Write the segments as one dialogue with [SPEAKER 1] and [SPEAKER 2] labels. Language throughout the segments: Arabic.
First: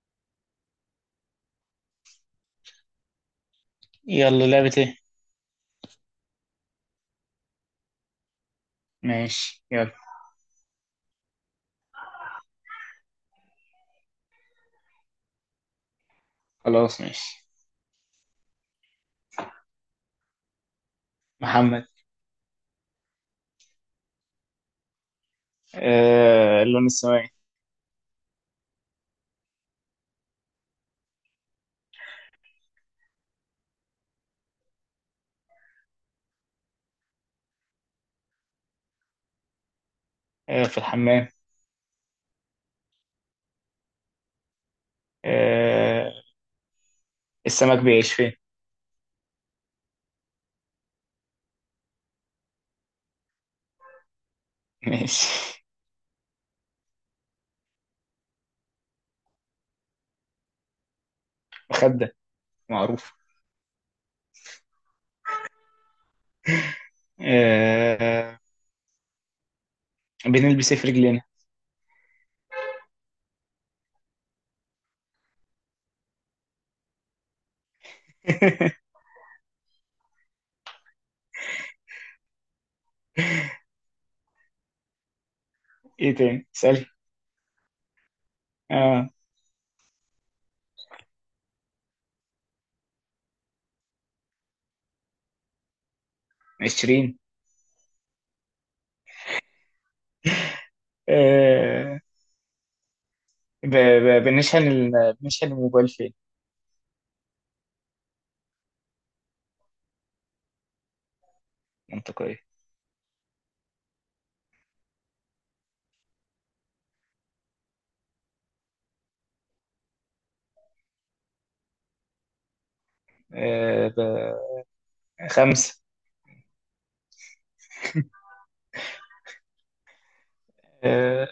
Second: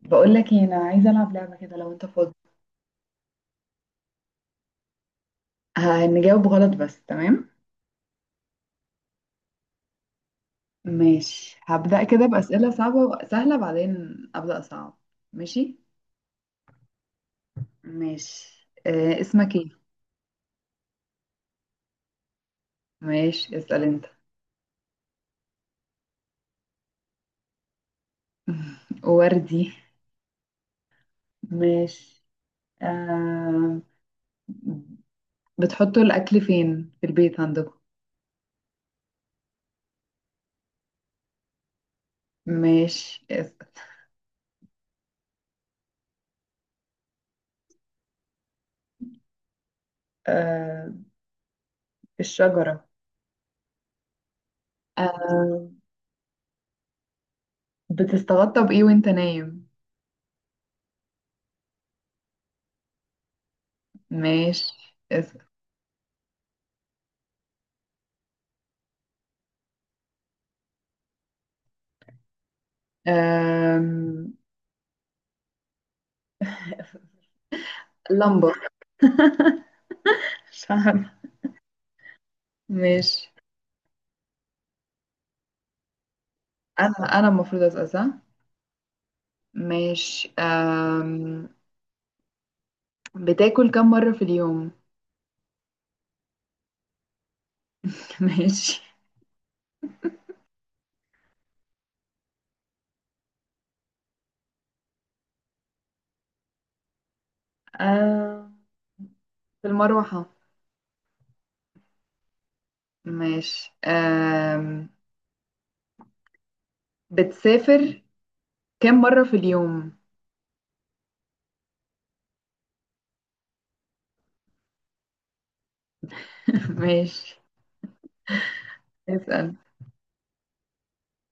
[SPEAKER 1] بقول لك ايه؟ انا عايزه العب لعبه كده لو انت فاضي.
[SPEAKER 2] يلا، لعبة ايه؟
[SPEAKER 1] هنجاوب غلط بس تمام.
[SPEAKER 2] ماشي، يلا.
[SPEAKER 1] ماشي، هبدأ كده بأسئلة صعبة وسهلة، بعدين أبدأ صعب. ماشي.
[SPEAKER 2] خلاص، ماشي.
[SPEAKER 1] ماشي، اسمك ايه؟
[SPEAKER 2] محمد.
[SPEAKER 1] ماشي، اسأل انت.
[SPEAKER 2] اللون السماوي.
[SPEAKER 1] وردي. ماشي. آه. بتحطوا الأكل فين في البيت عندكم؟
[SPEAKER 2] في الحمام.
[SPEAKER 1] ماشي، اسأل.
[SPEAKER 2] آه السمك بيعيش فين؟
[SPEAKER 1] آه. الشجرة.
[SPEAKER 2] ماشي.
[SPEAKER 1] آه. بتستغطى بإيه وانت نايم؟
[SPEAKER 2] مخدة. معروف.
[SPEAKER 1] ماشي، اسأل.
[SPEAKER 2] آه بنلبس ايه في رجلينا؟
[SPEAKER 1] آه. لمبة. مش عارفة. ماشي.
[SPEAKER 2] ايه تاني سأل؟
[SPEAKER 1] أنا المفروض أسأل، صح؟
[SPEAKER 2] اه
[SPEAKER 1] ماشي. بتاكل كم مرة في اليوم؟
[SPEAKER 2] 20.
[SPEAKER 1] ماشي.
[SPEAKER 2] آه بنشحن الموبايل فين؟
[SPEAKER 1] أم... في المروحة.
[SPEAKER 2] منطقية.
[SPEAKER 1] ماشي. بتسافر كم مرة في اليوم؟
[SPEAKER 2] آه ب... 5.
[SPEAKER 1] ماشي، اسأل.
[SPEAKER 2] آه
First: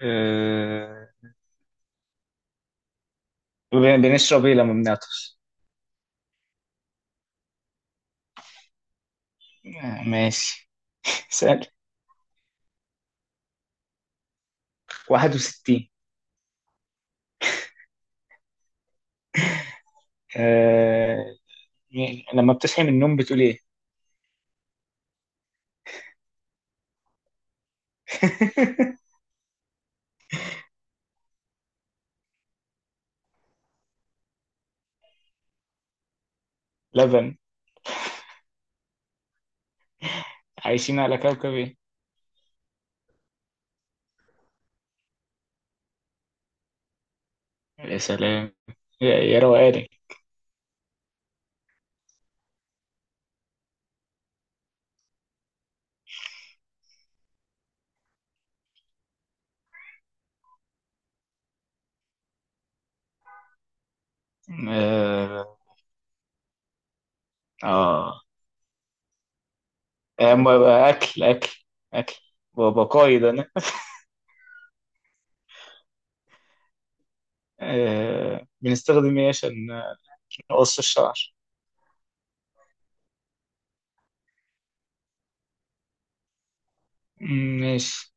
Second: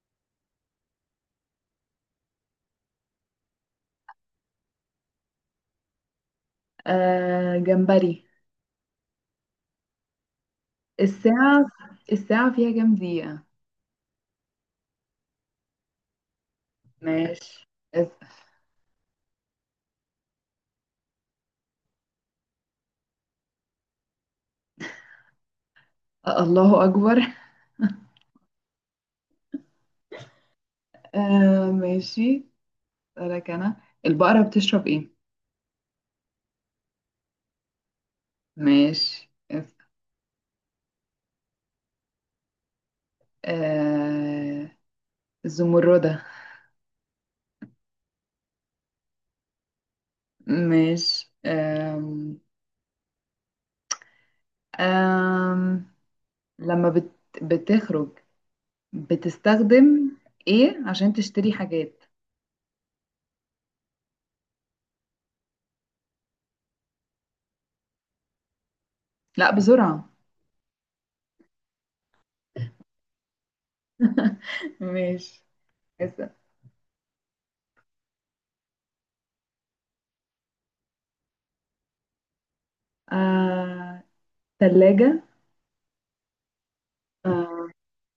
[SPEAKER 2] آه بنشرب ايه لما بنعطش؟
[SPEAKER 1] جمبري.
[SPEAKER 2] ماشي.
[SPEAKER 1] الساعة.
[SPEAKER 2] سأل.
[SPEAKER 1] الساعة فيها كم دقيقة؟
[SPEAKER 2] 61.
[SPEAKER 1] ماشي، اسأل.
[SPEAKER 2] آه... يعني لما بتصحي من النوم بتقول ايه؟
[SPEAKER 1] أه، الله أكبر. ماشي. أسألك أنا. البقرة بتشرب إيه؟
[SPEAKER 2] لبن.
[SPEAKER 1] ماشي.
[SPEAKER 2] عايشين على كوكب ايه؟
[SPEAKER 1] آه... الزمردة.
[SPEAKER 2] يا سلام. يا يا روقاني.
[SPEAKER 1] ماشي. آم... لما بتخرج، بتستخدم ايه عشان تشتري حاجات؟
[SPEAKER 2] اه، اه.
[SPEAKER 1] لا بسرعة.
[SPEAKER 2] أما اكل اكل اكل وبقايد انا.
[SPEAKER 1] ماشي، اسأل.
[SPEAKER 2] بنستخدم ايه عشان نقص الشعر؟
[SPEAKER 1] آه... تلاجة.
[SPEAKER 2] مم،
[SPEAKER 1] آه...
[SPEAKER 2] ماشي.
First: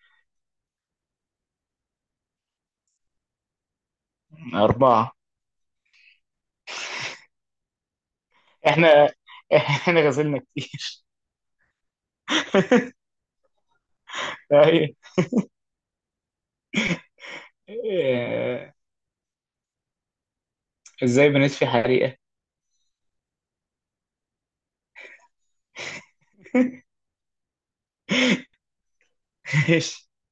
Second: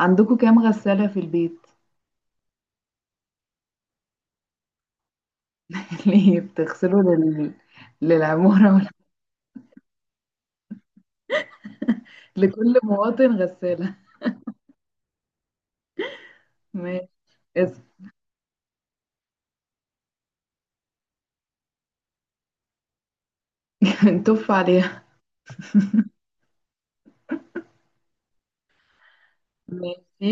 [SPEAKER 1] عندكم كام غسالة في البيت؟
[SPEAKER 2] 4.
[SPEAKER 1] ليه بتغسلوا للعمارة ولا؟
[SPEAKER 2] احنا احنا غسلنا كتير.
[SPEAKER 1] لكل مواطن غسالة.
[SPEAKER 2] طيب.
[SPEAKER 1] ماشي، اسأل.
[SPEAKER 2] آه، ازاي بنطفي حريقة؟
[SPEAKER 1] نتف عليها.
[SPEAKER 2] ماشي.
[SPEAKER 1] ماشي.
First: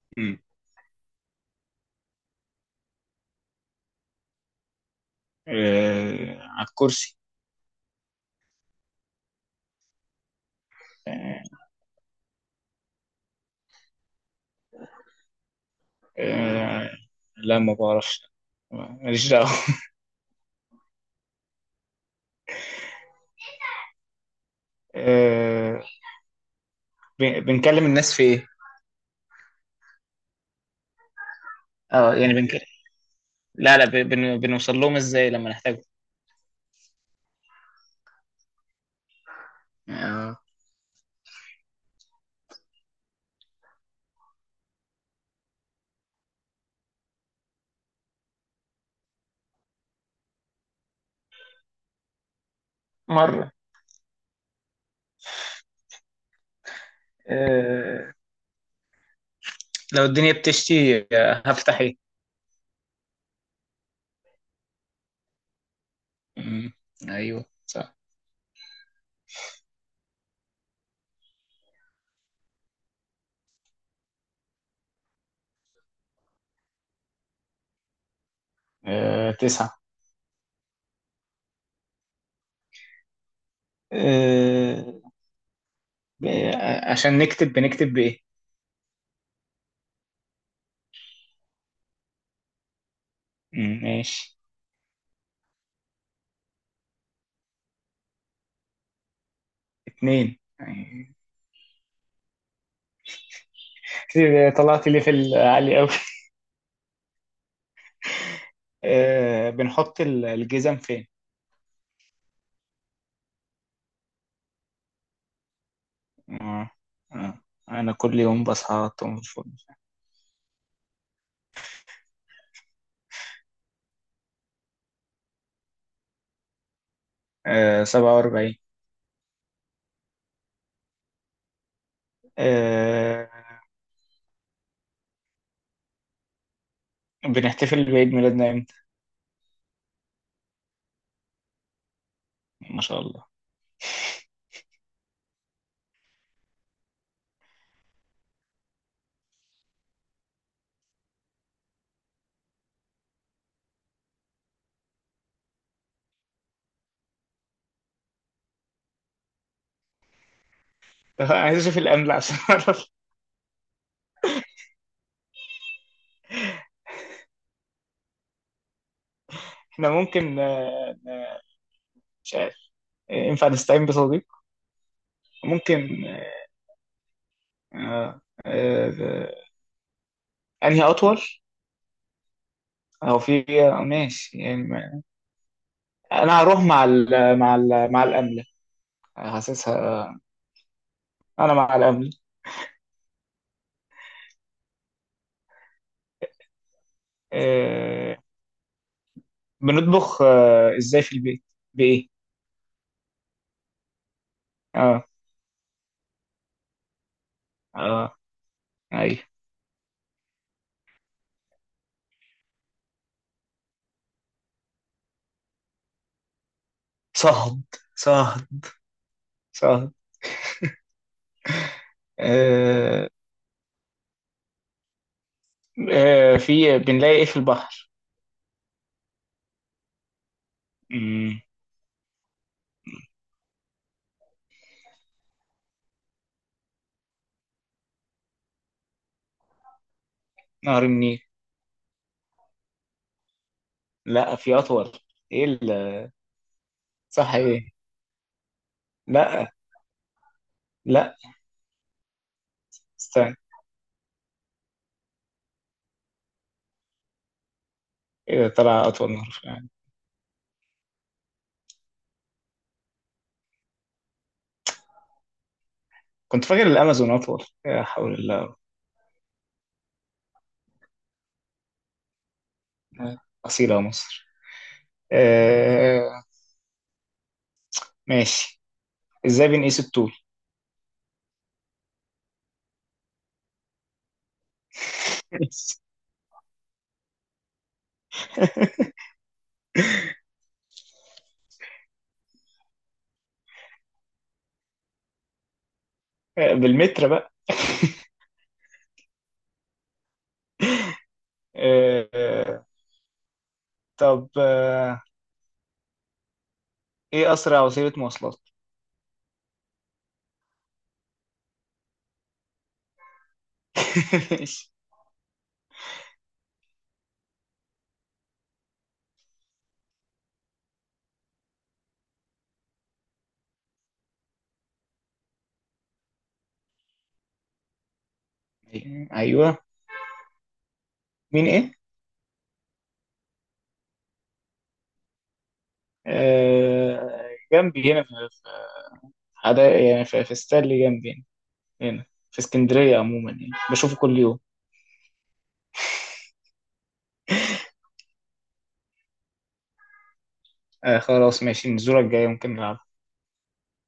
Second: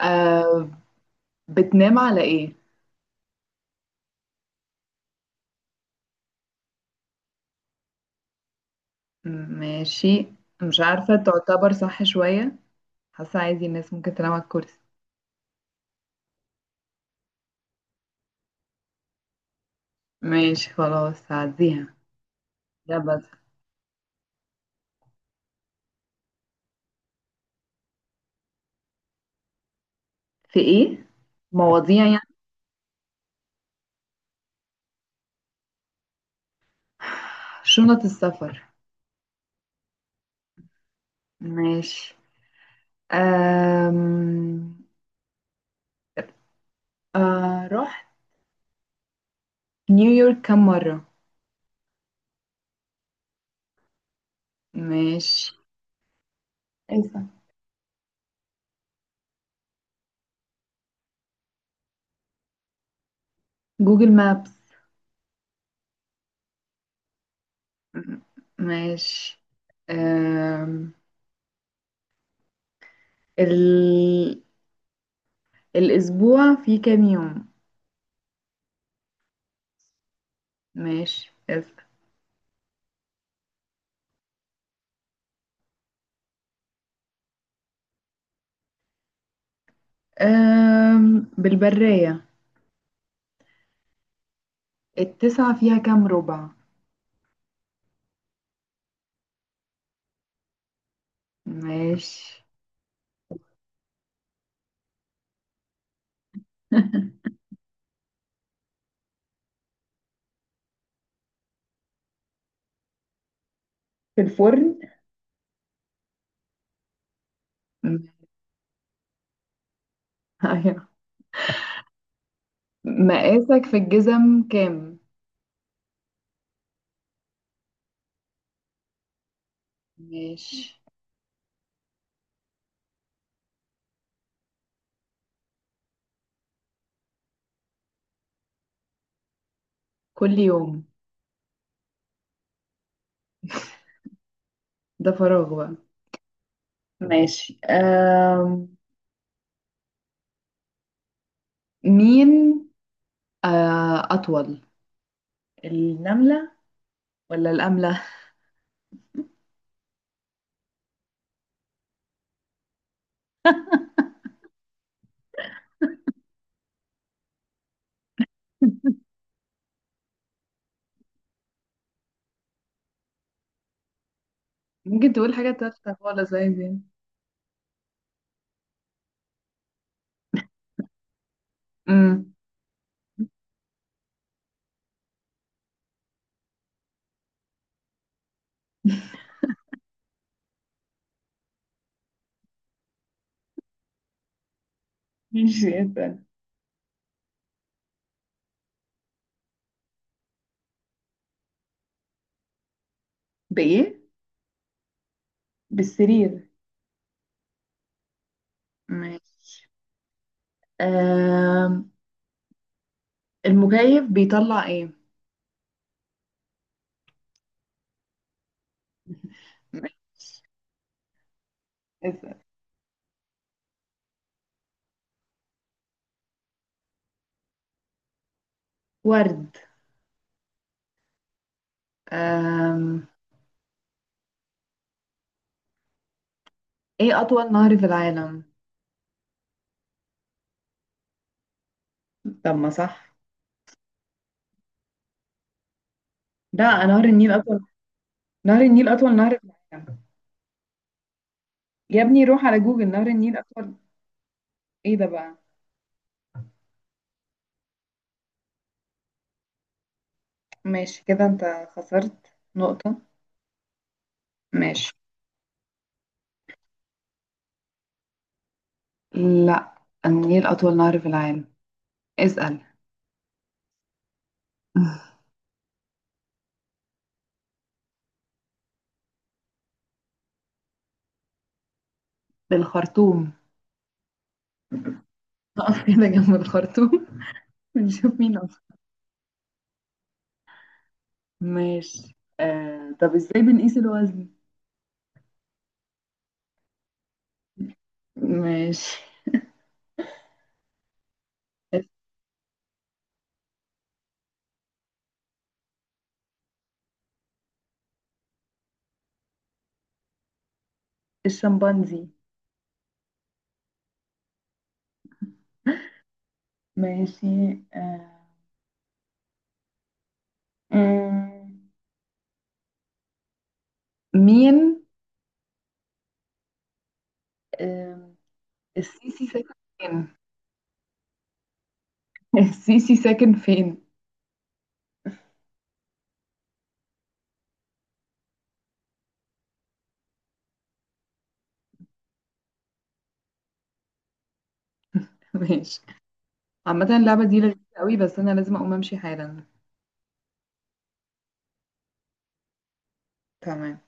[SPEAKER 1] آه... بتنام على ايه؟
[SPEAKER 2] على الكرسي.
[SPEAKER 1] ماشي. مش عارفة،
[SPEAKER 2] آه،
[SPEAKER 1] تعتبر صح شوية. حاسة عادي الناس ممكن تنام على الكرسي.
[SPEAKER 2] آه، لا، ما بعرفش. ماليش دعوة.
[SPEAKER 1] ماشي خلاص، هعديها ده بس.
[SPEAKER 2] آه، بنكلم الناس في ايه؟
[SPEAKER 1] في ايه؟ مواضيع
[SPEAKER 2] اه،
[SPEAKER 1] يعني.
[SPEAKER 2] يعني بنكلم. لا، لا، بنوصل لهم ازاي لما نحتاجهم؟
[SPEAKER 1] شنط السفر.
[SPEAKER 2] آه،
[SPEAKER 1] ماشي. أم... آه رحت نيويورك كم مرة؟
[SPEAKER 2] مرة.
[SPEAKER 1] ماشي. إيه؟
[SPEAKER 2] آه، لو الدنيا بتشتي هفتح ايه؟
[SPEAKER 1] جوجل مابس.
[SPEAKER 2] مم، ايوه صح.
[SPEAKER 1] م- ماشي. أم... ال... الأسبوع فيه كام يوم؟
[SPEAKER 2] 9.
[SPEAKER 1] ماشي.
[SPEAKER 2] آه، ب- آه، عشان نكتب بنكتب بايه؟
[SPEAKER 1] بالبرية.
[SPEAKER 2] مم، ماشي.
[SPEAKER 1] التسعة فيها كام ربع؟
[SPEAKER 2] 2.
[SPEAKER 1] ماشي.
[SPEAKER 2] كتير طلعت لي في العالي قوي. بنحط الجزم فين؟
[SPEAKER 1] في الفرن.
[SPEAKER 2] آه، آه. أنا كل
[SPEAKER 1] م-
[SPEAKER 2] يوم بصحى على طول الفل.
[SPEAKER 1] أيوة. مقاسك في الجزم كام؟
[SPEAKER 2] 47.
[SPEAKER 1] ماشي.
[SPEAKER 2] آه، بنحتفل بعيد ميلادنا إمتى؟
[SPEAKER 1] كل يوم.
[SPEAKER 2] ما شاء الله.
[SPEAKER 1] ده فراغ بقى. ماشي. مين؟ أطول النملة ولا الأملة؟
[SPEAKER 2] عايز أشوف الأمل عشان أعرف إحنا ممكن. مش عارف. ينفع نستعين بصديق؟
[SPEAKER 1] ممكن تقول حاجة تالتة
[SPEAKER 2] ممكن.
[SPEAKER 1] خالص، عادي.
[SPEAKER 2] آه، آه، أنهي أطول؟
[SPEAKER 1] امم
[SPEAKER 2] أو في، ماشي يعني. أنا هروح مع الأمل. حاسسها. أنا مع الأمل.
[SPEAKER 1] ماشي، اسأل.
[SPEAKER 2] آه، بنطبخ ازاي في البيت؟ بايه؟
[SPEAKER 1] بإيه؟
[SPEAKER 2] اه،
[SPEAKER 1] بالسرير.
[SPEAKER 2] اه، ايوه.
[SPEAKER 1] ماشي. أم المكيف بيطلع إيه؟
[SPEAKER 2] صهد، صهد، صهد.
[SPEAKER 1] اسأل.
[SPEAKER 2] آه في بنلاقي ايه في البحر؟
[SPEAKER 1] ورد.
[SPEAKER 2] مم.
[SPEAKER 1] أم... ايه اطول نهر في العالم؟
[SPEAKER 2] نهر النيل.
[SPEAKER 1] طب ما صح.
[SPEAKER 2] لا، في اطول. ايه
[SPEAKER 1] لا، نهر النيل
[SPEAKER 2] صح
[SPEAKER 1] اطول.
[SPEAKER 2] ايه؟
[SPEAKER 1] نهر النيل اطول نهر في
[SPEAKER 2] لا،
[SPEAKER 1] العالم.
[SPEAKER 2] لا،
[SPEAKER 1] يا ابني روح على جوجل، نهر
[SPEAKER 2] استنى.
[SPEAKER 1] النيل اطول. ايه ده بقى؟
[SPEAKER 2] ايه ده طلع اطول نهر في العالم؟
[SPEAKER 1] ماشي كده انت خسرت نقطة. ماشي.
[SPEAKER 2] كنت فاكر الامازون اطول. لا حول الله.
[SPEAKER 1] لا، النيل اطول نهر في العالم. اسأل.
[SPEAKER 2] اصيله يا مصر. آه ماشي. ازاي بنقيس الطول؟
[SPEAKER 1] بالخرطوم. نقف كده جنب الخرطوم، ونشوف مين أصغر. ماشي. طب ازاي بنقيس الوزن؟
[SPEAKER 2] بالمتر بقى.
[SPEAKER 1] ماشي.
[SPEAKER 2] آه، آه، طب ايه اسرع وسيله مواصلات؟
[SPEAKER 1] الشمبانزي.
[SPEAKER 2] ماشي.
[SPEAKER 1] ماشي. آه، آم، مين؟ آم، السيسي ساكن
[SPEAKER 2] ايوه.
[SPEAKER 1] فين؟
[SPEAKER 2] مين ايه؟
[SPEAKER 1] السيسي ساكن فين؟
[SPEAKER 2] جنبي هنا في حدا يعني في ستانلي جنبي هنا. هنا في اسكندريه عموما يعني بشوفه كل يوم.
[SPEAKER 1] ماشي. عامة اللعبة دي لذيذة قوي، بس أنا لازم أقوم أمشي حالا.
[SPEAKER 2] خلاص، ماشي. من الزوره الجايه ممكن نلعب.
[SPEAKER 1] تمام.